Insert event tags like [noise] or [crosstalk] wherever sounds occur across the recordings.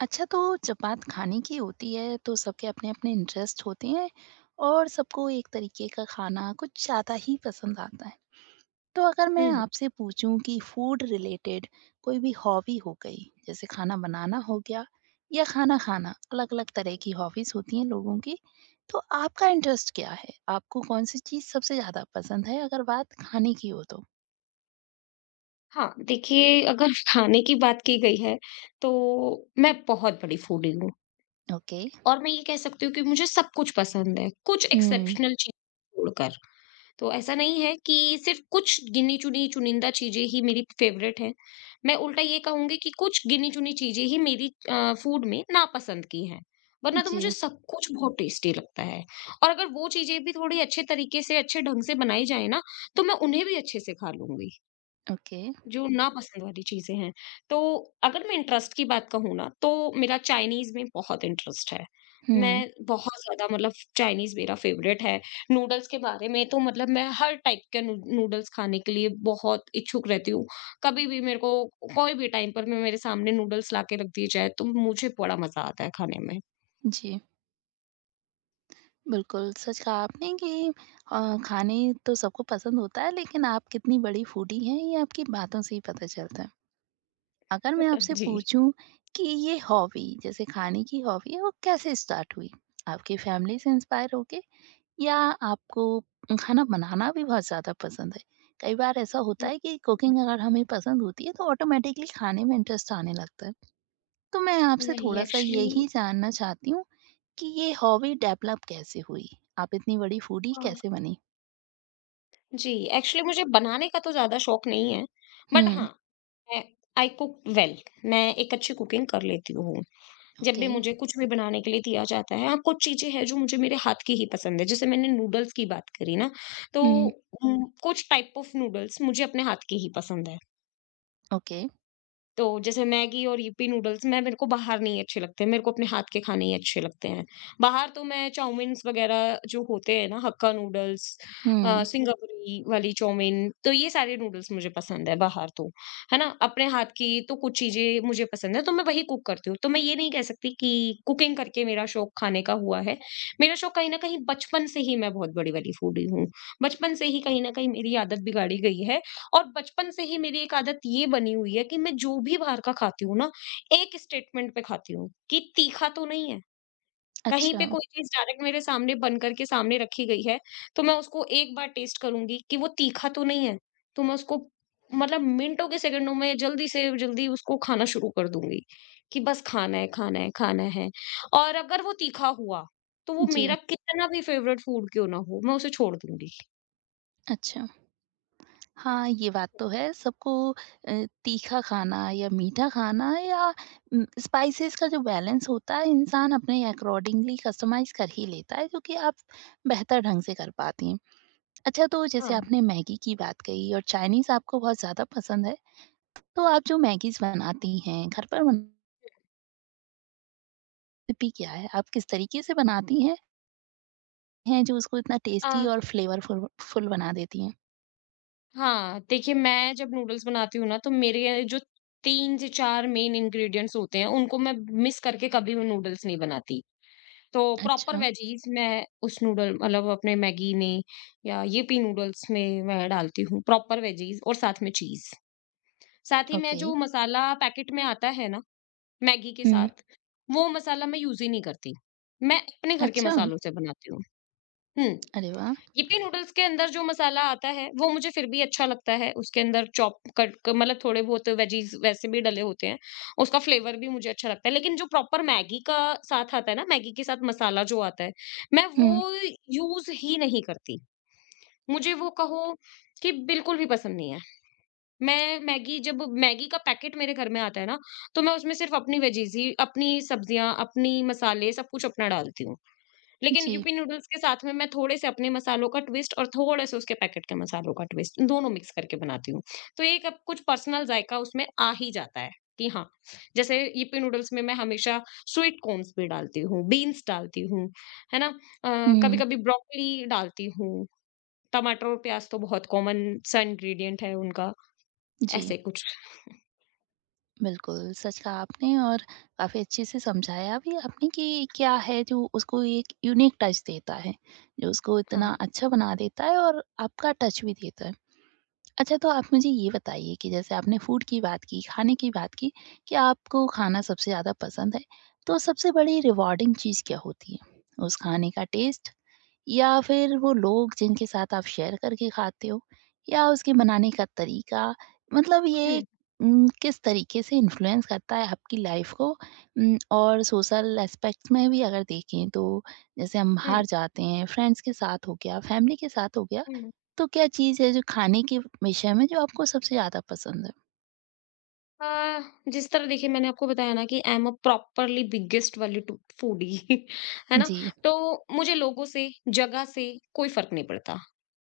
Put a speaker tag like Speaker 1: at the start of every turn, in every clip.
Speaker 1: अच्छा तो जब बात खाने की होती है तो सबके अपने-अपने इंटरेस्ट होते हैं और सबको एक तरीके का खाना कुछ ज़्यादा ही पसंद आता है। तो अगर मैं
Speaker 2: हुँ।
Speaker 1: आपसे पूछूं कि फूड रिलेटेड कोई भी हॉबी हो गई, जैसे खाना बनाना हो गया या खाना खाना, अलग-अलग तरह की हॉबीज होती हैं लोगों की, तो आपका इंटरेस्ट क्या है? आपको कौन-सी चीज़ सबसे ज़्यादा पसंद है अगर बात खाने की हो तो?
Speaker 2: हाँ, देखिए अगर [laughs] खाने की बात की गई है, तो मैं बहुत बड़ी फूडी हूँ।
Speaker 1: ओके।
Speaker 2: और मैं ये कह सकती हूँ कि मुझे सब कुछ पसंद है, कुछ
Speaker 1: हुँ।
Speaker 2: एक्सेप्शनल चीज़ छोड़कर। तो ऐसा नहीं है कि सिर्फ़ कुछ चुनिंदा चीज़ें ही मेरी फ़ेवरेट हैं। मैं उल्टा ये कहूँगी कि कुछ गिनी-चुनी चीज़ें ही मेरी फूड में नापसंद की हैं, वरना तो मुझे
Speaker 1: जी।
Speaker 2: सब कुछ बहुत टेस्टी लगता है। और अगर वो चीज़ें भी थोड़ी अच्छे ढंग से बनाई जाएँ ना, तो मैं उन्हें भी अच्छे से खा लूँगी।
Speaker 1: ओके।
Speaker 2: जो नापसंद वाली चीज़ें हैं। तो अगर मैं इंटरेस्ट की बात कहूँ ना, तो मेरा चाइनीज़ में बहुत इंटरेस्ट है।
Speaker 1: हुँ।
Speaker 2: मैं बहुत ज़्यादा मतलब चाइनीज़ मेरा फ़ेवरेट है। नूडल्स के बारे में तो मतलब मैं हर टाइप के नू नूडल्स खाने के लिए बहुत इच्छुक रहती हूँ। कभी भी मेरे को कोई भी टाइम पर मैं मेरे सामने नूडल्स ला के रख दिए जाए, तो मुझे बड़ा मज़ा आता है खाने में।
Speaker 1: जी। बिल्कुल, सच कहा आपने कि खाने तो सबको पसंद होता है लेकिन आप कितनी बड़ी फूडी हैं ये आपकी बातों से ही पता चलता है। अगर मैं
Speaker 2: [laughs]
Speaker 1: आपसे
Speaker 2: जी।
Speaker 1: पूछूँ कि ये हॉबी जैसे खाने की हॉबी है वो कैसे स्टार्ट हुई? आपकी फैमिली से इंस्पायर होके या आपको खाना बनाना भी बहुत ज़्यादा पसंद है? कई बार ऐसा होता
Speaker 2: हुँ,
Speaker 1: है कि कुकिंग अगर हमें पसंद होती है तो ऑटोमैटिकली खाने में इंटरेस्ट आने लगता है। तो मैं आपसे
Speaker 2: नहीं
Speaker 1: थोड़ा-सा
Speaker 2: एक्चुअली एक्चुअली
Speaker 1: यही जानना चाहती हूँ कि ये हॉबी डेवलप कैसे हुई? आप इतनी बड़ी फूडी
Speaker 2: अ,
Speaker 1: कैसे बनी?
Speaker 2: जी, एक्चुअली मुझे बनाने का तो ज़्यादा शौक नहीं है। बट
Speaker 1: हुँ।
Speaker 2: हाँ, मैं आई कुक वेल। मैं एक अच्छी कुकिंग कर लेती हूँ। जब भी
Speaker 1: ओके।
Speaker 2: मुझे कुछ भी बनाने के लिए दिया जाता है, हाँ, कुछ चीज़ें हैं जो मुझे मेरे हाथ की ही पसंद है। जैसे मैंने नूडल्स की बात करी ना, तो
Speaker 1: हुँ।
Speaker 2: कुछ टाइप ऑफ नूडल्स मुझे अपने हाथ के ही पसंद है।
Speaker 1: ओके।
Speaker 2: तो जैसे मैगी और यिप्पी नूडल्स मैं मेरे को बाहर नहीं अच्छे लगते, मेरे को अपने हाथ के खाने ही अच्छे लगते हैं। बाहर तो मैं चाउमीन्स वगैरह जो होते हैं ना हक्का नूडल्स अ,
Speaker 1: हुँ।
Speaker 2: हुँ। सिंगापुरी वाली चाउमीन तो ये सारे नूडल्स मुझे पसंद है बाहर तो, है ना? अपने हाथ की तो कुछ चीज़ें मुझे पसंद है तो मैं वही कुक करती हूँ। तो मैं ये नहीं कह सकती कि कुकिंग करके मेरा शौक खाने का हुआ है। मेरा शौक कहीं न कहीं बचपन से ही मैं बहुत बड़ी वाली फूडी हूँ। बचपन से ही कहीं न कहीं मेरी आदत बिगाड़ी गई है और बचपन से ही मेरी एक आदत ये बनी हुई है कि मैं जो भी बाहर का खाती हूँ ना, एक स्टेटमेंट पे खाती हूँ कि तीखा तो नहीं है। कहीं
Speaker 1: अच्छा।
Speaker 2: पे कोई चीज़ डायरेक्ट मेरे सामने बन करके सामने रखी गई है, तो मैं उसको एक बार टेस्ट करूँगी कि वो तीखा तो नहीं है, तो मैं उसको मतलब मिनटों के सेकंडों में जल्दी से जल्दी उसको खाना शुरू कर दूँगी कि बस खाना है, खाना है, खाना है। और अगर वो तीखा हुआ, तो वो
Speaker 1: जी।
Speaker 2: मेरा कितना भी फेवरेट फूड क्यों ना हो, मैं उसे छोड़ दूँगी।
Speaker 1: अच्छा। हाँ, ये बात तो है सबको अ, तीखा खाना या मीठा खाना या स्पाइसेस का जो बैलेंस होता है इंसान अपने अकॉर्डिंगली कस्टमाइज़ कर ही लेता है, जो कि आप बेहतर ढंग से कर पाती हैं। अच्छा तो जैसे
Speaker 2: हाँ।
Speaker 1: आपने मैगी की बात कही और चाइनीज़ आपको बहुत ज़्यादा पसंद है, तो आप जो मैगीज़ बनाती हैं, घर पर बन रेसिपी क्या है? आप किस तरीके से बनाती हैं जो उसको इतना टेस्टी
Speaker 2: अ,
Speaker 1: और फ्लेवरफुल फुल बना देती हैं?
Speaker 2: हाँ, देखिए मैं जब नूडल्स बनाती हूँ ना तो मेरे जो 3 से 4 मेन इंग्रीडिएंट्स होते हैं उनको मैं मिस करके कभी भी नूडल्स नहीं बनाती। तो प्रॉपर
Speaker 1: अच्छा,
Speaker 2: वेजीज़ मैं उस नूडल मतलब अपने मैगी में या यिप्पी नूडल्स में मैं डालती हूँ प्रॉपर वेजीज़ और साथ में चीज़। साथ ही में
Speaker 1: ओके।
Speaker 2: जो मसाला पैकेट में आता है ना, मैगी के
Speaker 1: हुँ,
Speaker 2: साथ, वो मसाला मैं यूज़ ही नहीं करती। मैं अपने घर के
Speaker 1: अच्छा,
Speaker 2: मसालों से बनाती हूँ। हुँ,
Speaker 1: अरे वाह!
Speaker 2: यिप्पी नूडल्स के अंदर जो मसाला आता है, वो मुझे फिर भी अच्छा लगता है। उसके अंदर चॉप कट क मतलब थोड़े बहुत वेजीज़ वैसे भी डले होते हैं। उसका फ्लेवर भी मुझे अच्छा लगता है। लेकिन जो प्रॉपर मैगी का साथ आता है ना, मैगी के साथ मसाला जो आता है, मैं
Speaker 1: हुँ,
Speaker 2: वो यूज़ ही नहीं करती। मुझे वो कहो कि बिल्कुल भी पसंद नहीं है। मैं मैगी जब मैगी का पैकेट मेरे घर में आता है ना, तो मैं उसमें सिर्फ़ अपनी वेजीज़ ही अपनी सब्जियाँ, अपनी मसाले सब कुछ अपना डालती हूँ। लेकिन
Speaker 1: जी।
Speaker 2: यूपी नूडल्स के साथ में मैं थोड़े-से अपने मसालों का ट्विस्ट और थोड़े-से उसके पैकेट के मसालों का ट्विस्ट, दोनों मिक्स करके बनाती हूँ। तो एक अब कुछ पर्सनल ज़ायक़ा उसमें आ ही जाता है कि हाँ, जैसे यूपी नूडल्स में मैं हमेशा स्वीट कॉर्न्स भी डालती हूँ, बीन्स डालती हूँ, है ना?
Speaker 1: हुँ,
Speaker 2: कभी-कभी ब्रोकली डालती हूँ, टमाटर और प्याज़ तो बहुत कॉमन सा इंग्रीडिएंट है उनका,
Speaker 1: जी,
Speaker 2: ऐसे कुछ।
Speaker 1: बिल्कुल, सच कहा आपने और काफ़ी अच्छे से समझाया भी आपने कि क्या है जो उसको एक यूनिक टच देता है, जो उसको इतना
Speaker 2: हाँ,
Speaker 1: अच्छा बना देता है और आपका टच भी देता है। अच्छा, तो आप मुझे ये बताइए कि जैसे आपने फूड की बात की, खाने की बात की कि आपको खाना सबसे ज़्यादा पसंद है, तो सबसे बड़ी रिवॉर्डिंग चीज़ क्या होती है? उस खाने का टेस्ट या फिर वो लोग जिनके साथ आप शेयर करके खाते हो या उसके बनाने का तरीका मतलब ये
Speaker 2: हुँ,
Speaker 1: किस तरीके से इन्फ्लुएंस करता है आपकी लाइफ को और सोशल एस्पेक्ट्स में भी अगर देखें तो जैसे हम
Speaker 2: हुँ,
Speaker 1: बाहर जाते हैं फ्रेंड्स के साथ हो गया फैमिली के साथ हो गया
Speaker 2: हुँ।
Speaker 1: तो क्या चीज़ है जो खाने के विषय में जो आपको सबसे ज़्यादा पसंद है?
Speaker 2: अ, जिस तरह देखिए मैंने आपको बताया ना कि I am uh properly biggest वाली टू फूडी [laughs] है ना?
Speaker 1: जी।
Speaker 2: तो मुझे लोगों से, जगह से कोई फ़र्क नहीं पड़ता।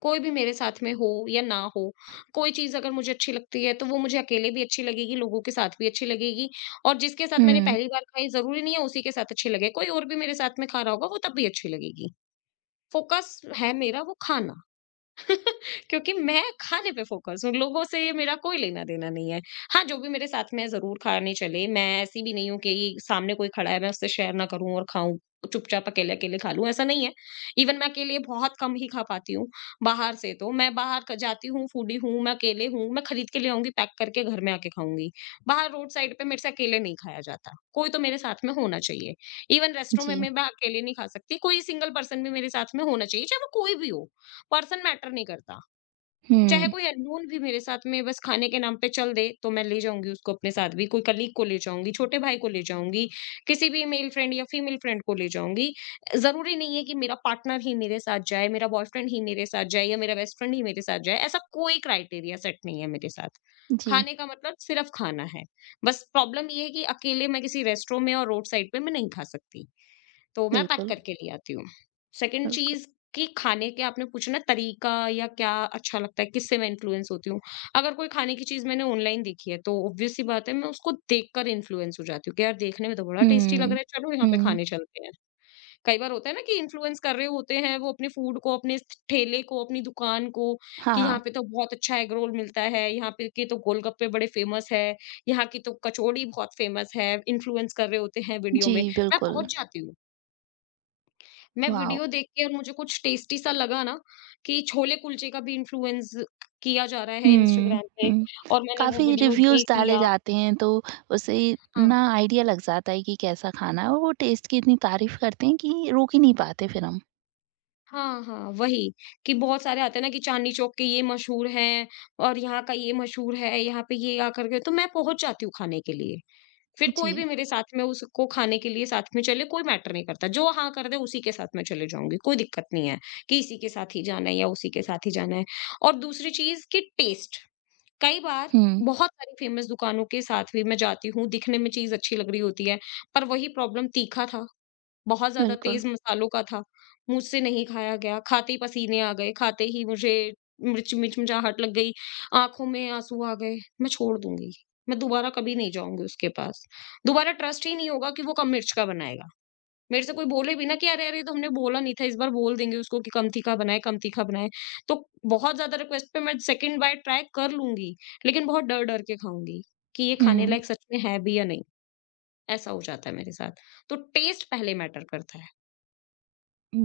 Speaker 2: कोई भी मेरे साथ में हो या ना हो, कोई चीज़ अगर मुझे अच्छी लगती है, तो वो मुझे अकेले भी अच्छी लगेगी, लोगों के साथ भी अच्छी लगेगी और जिसके साथ मैंने
Speaker 1: हुँ,
Speaker 2: पहली बार खाई, ज़रूरी नहीं है उसी के साथ अच्छी लगे। कोई और भी मेरे साथ में खा रहा होगा, वो तब भी अच्छी लगेगी। फ़ोकस है मेरा वो खाना। क्योंकि मैं खाने पे फोकस हूँ लोगों से ये मेरा कोई लेना देना नहीं है। हाँ, जो भी मेरे साथ में है जरूर खाने चले। मैं ऐसी भी नहीं हूँ कि सामने कोई खड़ा है मैं उससे शेयर ना करूं और खाऊं, चुपचाप अकेले अकेले खा लूं, ऐसा नहीं है। इवन मैं अकेले बहुत कम ही खा पाती हूँ। बाहर से तो जाती हूँ फूडी हूँ, मैं अकेले हूँ, मैं खरीद के ले आऊंगी, पैक करके घर में आके खाऊंगी। बाहर रोड साइड पे मेरे से अकेले नहीं खाया जाता, कोई तो मेरे साथ में होना चाहिए। इवन रेस्टोरेंट में
Speaker 1: जी।
Speaker 2: मैं अकेले नहीं खा सकती, कोई सिंगल पर्सन भी मेरे साथ में होना चाहिए, चाहे वो कोई भी हो। पर्सन मैटर नहीं करता, चाहे
Speaker 1: हुँ,
Speaker 2: कोई अननोन भी मेरे साथ में बस खाने के नाम पे चल दे, तो मैं ले जाऊँगी उसको अपने साथ भी, कोई कलीग को ले जाऊँगी, छोटे भाई को ले जाऊँगी, किसी भी मेल फ्रेंड या फीमेल फ्रेंड को ले जाऊँगी। ज़रूरी नहीं है कि मेरा पार्टनर ही मेरे साथ जाए, मेरा बॉयफ्रेंड ही मेरे साथ जाए या मेरा बेस्ट फ्रेंड ही मेरे साथ जाए, ऐसा कोई क्राइटेरिया सेट नहीं है मेरे साथ।
Speaker 1: जी।
Speaker 2: खाने का मतलब सिर्फ़ खाना है। बस प्रॉब्लम ये है कि अकेले मैं किसी रेस्टोरेंट में और रोड साइड पे मैं नहीं खा सकती। तो मैं पैक
Speaker 1: बिल्कुल,
Speaker 2: करके ले आती हूँ। सेकंड
Speaker 1: बिल्कुल।
Speaker 2: चीज़ कि खाने के आपने पूछा ना तरीका या क्या अच्छा लगता है, किससे मैं इन्फ्लुएंस होती हूँ। अगर कोई खाने की चीज़ मैंने ऑनलाइन देखी है तो ऑब्वियस सी बात है मैं उसको देखकर इन्फ्लुएंस हो जाती हूँ कि यार देखने में तो बड़ा टेस्टी लग
Speaker 1: हुँ,
Speaker 2: रहा है, चलो यहाँ पे
Speaker 1: हुँ।
Speaker 2: खाने चलते हैं। कई बार होता है ना कि इन्फ्लुएंस कर रहे होते हैं वो अपने फूड को, अपने इस ठेले को, अपनी दुकान को कि
Speaker 1: हाँ,
Speaker 2: यहाँ पे तो बहुत अच्छा एग रोल मिलता है, यहाँ पे के तो गोलगप्पे बड़े फेमस है, यहाँ की तो कचौड़ी बहुत फेमस है, इन्फ्लुएंस कर रहे होते हैं वीडियो
Speaker 1: जी
Speaker 2: में। मैं
Speaker 1: बिल्कुल।
Speaker 2: पहुँच जाती हूँ। मैं
Speaker 1: वॉव!
Speaker 2: वीडियो देख के और मुझे कुछ टेस्टी सा लगा ना कि छोले कुलचे का भी इन्फ्लुएंस किया जा रहा है
Speaker 1: हुँ,
Speaker 2: इंस्टाग्राम पे
Speaker 1: हुँ।
Speaker 2: और मैंने वो
Speaker 1: काफ़ी
Speaker 2: वीडियो
Speaker 1: रिव्यूज़
Speaker 2: देख
Speaker 1: डाले
Speaker 2: लिया।
Speaker 1: जाते हैं तो उससे
Speaker 2: हाँ।
Speaker 1: ना आइडिया लग जाता है कि कैसा खाना है और वो टेस्ट की इतनी तारीफ़ करते हैं कि रोक ही नहीं पाते फिर हम।
Speaker 2: हाँ, वही कि बहुत सारे आते हैं ना कि चांदनी चौक के ये मशहूर हैं और यहाँ का ये मशहूर है, यहाँ पे ये आकर के तो मैं पहुँच जाती हूँ खाने के लिए। फिर
Speaker 1: जी।
Speaker 2: कोई भी मेरे साथ में उसको खाने के लिए साथ में चले, कोई मैटर नहीं करता। जो हाँ कर दे उसी के साथ मैं चले जाऊँगी, कोई दिक्कत नहीं है कि इसी के साथ ही जाना है या उसी के साथ ही जाना है। और दूसरी चीज़ कि टेस्ट कई बार
Speaker 1: हुँ,
Speaker 2: बहुत सारी फ़ेमस दुकानों के साथ भी मैं जाती हूँ, दिखने में चीज़ अच्छी लग रही होती है, पर वही प्रॉब्लम तीखा था, बहुत ज़्यादा
Speaker 1: बिल्कुल।
Speaker 2: तेज़ मसालों का था, मुझसे नहीं खाया गया, खाते ही पसीने आ गए, खाते ही मुझे मिर्च मिचमिचाहट लग गई, आँखों में आँसू आ गए, मैं छोड़ दूँगी। मैं दोबारा कभी नहीं जाऊँगी उसके पास, दोबारा ट्रस्ट ही नहीं होगा कि वो कम मिर्च का बनाएगा। मेरे से कोई बोले भी ना कि अरे ये तो हमने बोला नहीं था, इस बार बोल देंगे उसको कि कम तीखा बनाए। तो बहुत ज़्यादा रिक्वेस्ट पे मैं सेकंड बाइट ट्राई कर लूँगी, लेकिन बहुत डर-डर के खाऊँगी कि ये खाने
Speaker 1: हुँ।
Speaker 2: लायक सच में है भी या नहीं, ऐसा हो जाता है मेरे साथ। तो टेस्ट पहले मैटर करता है।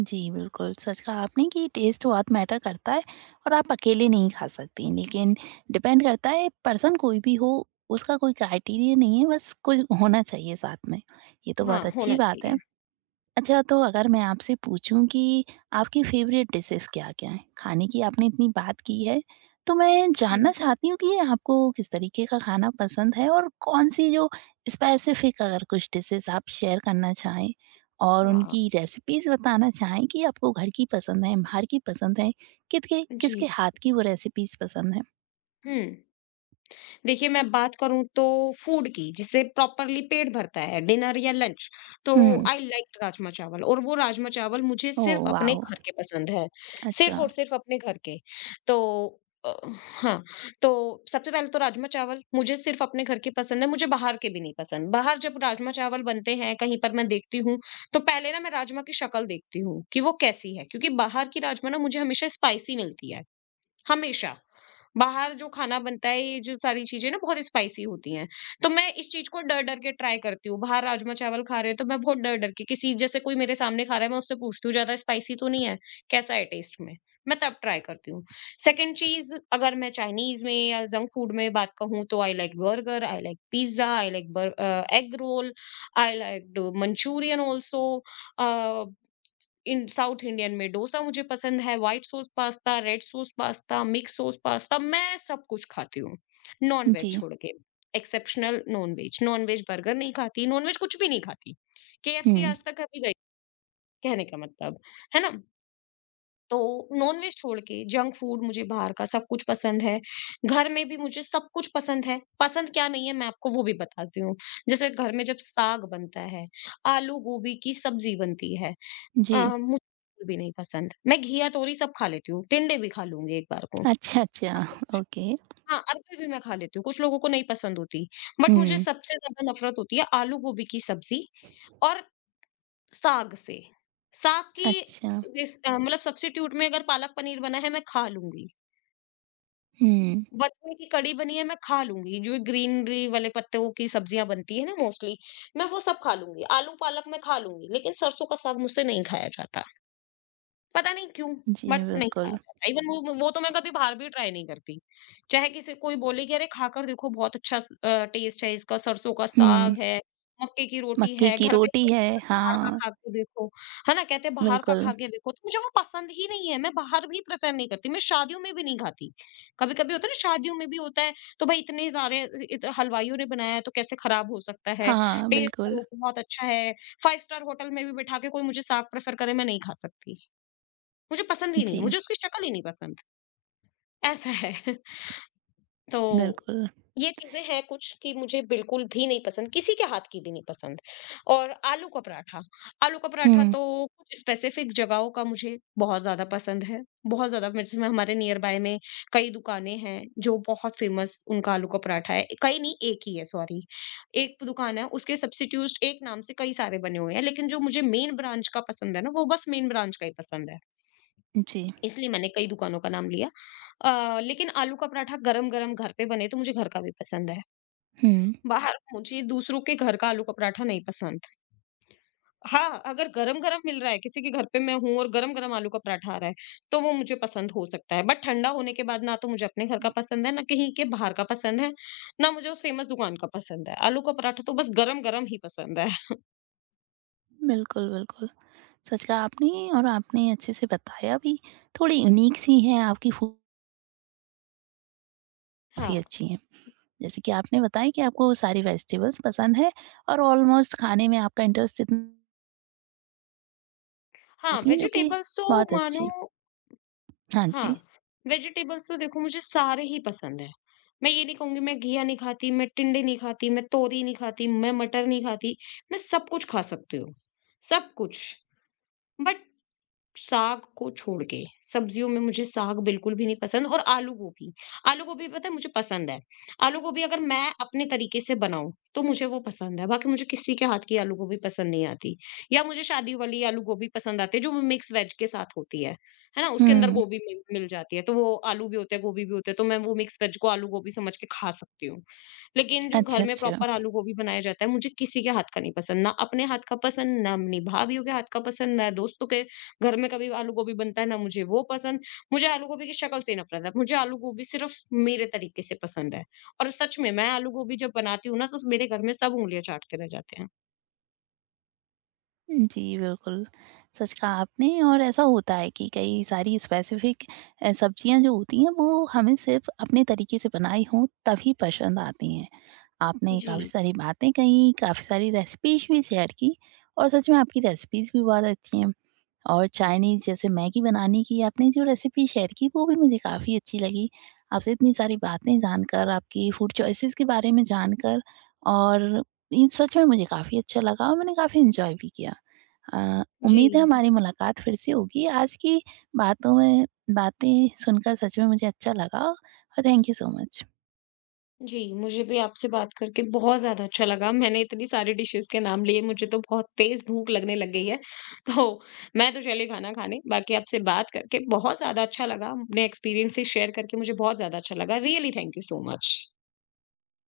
Speaker 1: जी, बिल्कुल, सच कहा आपने कि टेस्ट बहुत मैटर करता है और आप अकेले नहीं खा सकती, लेकिन डिपेंड करता है पर्सन कोई भी हो, उसका कोई क्राइटेरिया नहीं है, बस कोई होना चाहिए साथ में। ये तो
Speaker 2: हाँ,
Speaker 1: बहुत अच्छी
Speaker 2: होना
Speaker 1: बात है।
Speaker 2: चाहिए।
Speaker 1: अच्छा तो अगर मैं आपसे पूछूं कि आपकी फेवरेट डिशेस क्या-क्या हैं? खाने की आपने इतनी बात की है, तो मैं जानना
Speaker 2: हुँ,
Speaker 1: चाहती हूँ कि आपको किस तरीके का खाना पसंद है और कौन-सी जो स्पेसिफिक अगर कुछ डिशेस आप शेयर करना चाहें और
Speaker 2: हाँ,
Speaker 1: उनकी रेसिपीज़ बताना चाहें कि आपको घर की पसंद है, बाहर की पसंद है, कितके किसके
Speaker 2: जी।
Speaker 1: हाथ की वो रेसिपीज़ पसंद है?
Speaker 2: हुँ। देखिए मैं बात करूँ तो फूड की जिससे प्रॉपर्ली पेट भरता है डिनर या लंच, तो
Speaker 1: हुँ।
Speaker 2: आई लाइक राजमा चावल और वो राजमा चावल मुझे
Speaker 1: ओह
Speaker 2: सिर्फ अपने
Speaker 1: वाओ!
Speaker 2: घर के पसंद है, सिर्फ
Speaker 1: अच्छा।
Speaker 2: और सिर्फ अपने घर के। तो अ, हाँ, तो सबसे पहले तो राजमा चावल मुझे सिर्फ अपने घर के पसंद है, मुझे बाहर के भी नहीं पसंद। बाहर जब राजमा चावल बनते हैं कहीं पर मैं देखती हूँ तो पहले ना मैं राजमा की शक्ल देखती हूँ कि वो कैसी है क्योंकि बाहर की राजमा ना मुझे हमेशा स्पाइसी मिलती है, हमेशा। बाहर जो खाना बनता है ये जो सारी चीज़ें ना बहुत स्पाइसी होती हैं। तो मैं इस चीज़ को डर-डर के ट्राई करती हूँ। बाहर राजमा-चावल खा रहे हो तो मैं बहुत डर-डर के किसी जैसे कोई मेरे सामने खा रहा है मैं उससे पूछती हूँ ज़्यादा स्पाइसी तो नहीं है? कैसा है टेस्ट में? मैं तब ट्राई करती हूँ। सेकंड चीज़ अगर मैं चाइनीज़ में या जंक फूड में बात कहूँ तो I like burger, I like pizza, I like egg roll, I like the Manchurian also. Uh, in south Indian में डोसा मुझे पसंद है, white sauce pasta, red sauce pasta, mix sauce pasta, मैं सब कुछ खाती हूँ, नॉन-वेज
Speaker 1: जी।
Speaker 2: छोड़ के। एक्सेप्शनल नॉन-वेज, नॉन-वेज बर्गर नहीं खाती, नॉन-वेज कुछ भी नहीं खाती। केएफसी
Speaker 1: हुँ।
Speaker 2: आज तक कभी गई कहने का मतलब, है ना? तो नॉन-वेज छोड़ के जंक फूड मुझे बाहर का सब कुछ पसंद है। घर में भी मुझे सब कुछ पसंद है, पसंद क्या नहीं है मैं आपको वो भी बताती हूँ। जैसे घर में जब साग बनता है, आलू गोभी की सब्जी बनती है,
Speaker 1: जी।
Speaker 2: मुझे बिल्कुल भी नहीं पसंद। मैं घिया, तोरी सब खा लेती हूँ, टिंडे भी खा लूँगी एक बार को।
Speaker 1: अच्छा, अच्छा।
Speaker 2: सब कुछ
Speaker 1: ओके।
Speaker 2: हाँ, अरबी भी मैं खा लेती हूँ, कुछ लोगों को नहीं पसंद होती। बट मुझे
Speaker 1: हुँ।
Speaker 2: सबसे ज़्यादा नफ़रत होती है आलू गोभी की सब्ज़ी और साग से। साग की
Speaker 1: अच्छा।
Speaker 2: मतलब सब्स्टिट्यूट में अगर पालक पनीर बना है, मैं खा लूँगी।
Speaker 1: हुँ।
Speaker 2: बथुए की कड़ी बनी है, मैं खा लूँगी। जो ग्रीनरी वाले पत्तों की सब्ज़ियाँ बनती है ना मोस्टली, मैं वो सब खा लूँगी। आलू पालक मैं खा लूँगी, लेकिन सरसों का साग मुझसे नहीं खाया जाता। पता नहीं क्यों,
Speaker 1: जी,
Speaker 2: बट नहीं खाया
Speaker 1: बिल्कुल।
Speaker 2: जाता। इवन वो तो मैं कभी बाहर भी ट्राई नहीं करती। चाहे किसी कोई बोले कि अरे खाकर देखो बहुत अच्छा टेस्ट है इसका, सरसों का
Speaker 1: हुँ,
Speaker 2: साग है, मक्के की रोटी
Speaker 1: मक्के
Speaker 2: है,
Speaker 1: की
Speaker 2: घर का ही
Speaker 1: रोटी
Speaker 2: तो
Speaker 1: है,
Speaker 2: है, बाहर का
Speaker 1: हाँ,
Speaker 2: खा के देखो। है ना? कहते हैं बाहर का
Speaker 1: बिल्कुल।
Speaker 2: खा के देखो, तो मुझे वो पसंद ही नहीं है। मैं बाहर भी प्रेफ़र नहीं करती, मैं शादियों में भी नहीं खाती। कभी-कभी होता है ना शादियों में भी होता है, तो भाई इतने सारे इ इत हलवाइयों ने बनाया है तो कैसे खराब हो सकता है?
Speaker 1: हाँ, हाँ,
Speaker 2: टेस्ट
Speaker 1: बिल्कुल।
Speaker 2: करो बहुत अच्छा है। 5 स्टार होटल में भी बैठा के कोई मुझे साग प्रेफ़र करे, मैं नहीं खा सकती। मुझे पसंद ही नहीं है,
Speaker 1: जी,
Speaker 2: मुझे उसकी शक्ल ही नहीं पसंद, ऐसा है। [laughs] तो
Speaker 1: बिल्कुल।
Speaker 2: ये चीज़ें हैं कुछ कि मुझे बिल्कुल भी नहीं पसंद, किसी के हाथ की भी नहीं पसंद और आलू का पराठा
Speaker 1: हुँ,
Speaker 2: तो कुछ स्पेसिफ़िक जगहों का मुझे बहुत ज़्यादा पसंद है, बहुत ज़्यादा वैसे में हमारे नियर बाय में कई दुकानें हैं जो बहुत फ़ेमस उनका आलू का पराठा है, कई नहीं एक ही है सॉरी, एक दुकान है उसके सब्स्टिट्यूट एक नाम से कई सारे बने हुए हैं, लेकिन जो मुझे मेन ब्रांच का पसंद है ना, वो बस मेन ब्रांच का ही पसंद है।
Speaker 1: जी,
Speaker 2: इसलिए मैंने कई दुकानों का नाम लिया। लेकिन आलू का पराठा गरम-गरम घर पे बने तो मुझे घर का भी पसंद है।
Speaker 1: हुँ।
Speaker 2: बाहर मुझे दूसरों के घर का आलू का पराठा नहीं पसंद। हाँ, अगर गरम-गरम मिल रहा है किसी के घर पे मैं हूँ और गरम-गरम आलू का पराठा आ रहा है, तो वो मुझे पसंद हो सकता है। बट ठंडा होने के बाद ना तो मुझे अपने घर का पसंद है, ना कहीं के बाहर का पसंद है, ना मुझे उस फेमस दुकान का पसंद है। आलू का पराठा तो बस गरम-गरम ही पसंद है।
Speaker 1: बिल्कुल, बिल्कुल, सच कहा आपने और आपने अच्छे से बताया भी। थोड़ी यूनिक सी हैं, आपकी फूड काफ़ी
Speaker 2: हाँ।
Speaker 1: अच्छी हैं। जैसे कि आपने बताया कि आपको सारी वेजिटेबल्स पसंद है और ऑलमोस्ट खाने में आपका इंटरेस्ट इतना
Speaker 2: हाँ,
Speaker 1: रहती है, जो कि
Speaker 2: वेजिटेबल्स तो
Speaker 1: बहुत
Speaker 2: मानो
Speaker 1: अच्छी। हाँ
Speaker 2: हाँ,
Speaker 1: जी।
Speaker 2: वेजिटेबल्स तो देखो मुझे सारे ही पसंद हैं। मैं ये नहीं कहूँगी मैं घिया नहीं खाती, मैं टिंडे नहीं खाती, मैं तोरी नहीं खाती, मैं मटर नहीं खाती, मैं सब कुछ खा सकती हूँ, सब कुछ। बट साग को छोड़ के, सब्जियों में मुझे साग बिल्कुल भी नहीं पसंद और आलू गोभी पता है मुझे पसंद है। आलू गोभी अगर मैं अपने तरीके से बनाऊँ, तो मुझे वो पसंद है, बाकी मुझे किसी के हाथ की आलू गोभी पसंद नहीं आती। या मुझे शादी वाली आलू गोभी पसंद आती है जो मिक्स वेज के साथ होती है ना? उसके अंदर
Speaker 1: हुँ,
Speaker 2: गोभी मिल मिल जाती है, तो वो आलू भी होते हैं, गोभी भी होते हैं, तो मैं वो मिक्स वेज को आलू गोभी समझ के खा सकती हूँ। लेकिन जो
Speaker 1: अच्छा,
Speaker 2: घर में
Speaker 1: अच्छा।
Speaker 2: प्रॉपर आलू गोभी बनाया जाता है, मुझे किसी के हाथ का नहीं पसंद, ना अपने हाथ का पसंद, ना अपनी भाभीयों के हाथ का पसंद, ना दोस्तों के घर में कभी आलू गोभी बनता है ना मुझे वो पसंद, मुझे आलू गोभी की शक्ल से नफ़रत है। मुझे आलू गोभी सिर्फ़ मेरे तरीके से पसंद है और सच में मैं आलू गोभी जब बनाती हूँ ना तो मेरे घर में सब उँगलियाँ चाटते रह जाते हैं।
Speaker 1: जी, बिल्कुल, सच कहा आपने और ऐसा होता है कि कई सारी स्पेसिफ़िक सब्ज़ियाँ जो होती हैं वो हमें सिर्फ़ अपने तरीके से बनाई हों तभी पसंद आती हैं। आपने काफ़ी
Speaker 2: जी।
Speaker 1: सारी बातें कहीं, काफ़ी सारी रेसिपीज़ भी शेयर की और सच में आपकी रेसिपीज़ भी बहुत अच्छी हैं और चाइनीज़ जैसे मैगी बनाने की आपने जो रेसिपी शेयर की वो भी मुझे काफ़ी अच्छी लगी। आपसे इतनी सारी बातें जानकर, आपकी फूड चॉइसेस के बारे में जानकर और इन सच में मुझे काफ़ी अच्छा लगा और मैंने काफ़ी एन्जॉय भी किया।
Speaker 2: जी,
Speaker 1: उम्मीद है हमारी मुलाकात फिर से होगी। आज की बातों में बातें सुनकर सच में मुझे अच्छा लगा और थैंक यू सो मच।
Speaker 2: जी, मुझे भी आपसे बात करके बहुत ज़्यादा अच्छा लगा। मैंने इतनी सारी डिशेज़ के नाम लिए, मुझे तो बहुत तेज़ भूख लगने लग गई है। तो मैं तो चली खाना खाने, बाकी आपसे बात करके बहुत ज़्यादा अच्छा लगा। अपने एक्सपीरियंसेस शेयर करके मुझे बहुत ज़्यादा अच्छा लगा। Really thank you so much.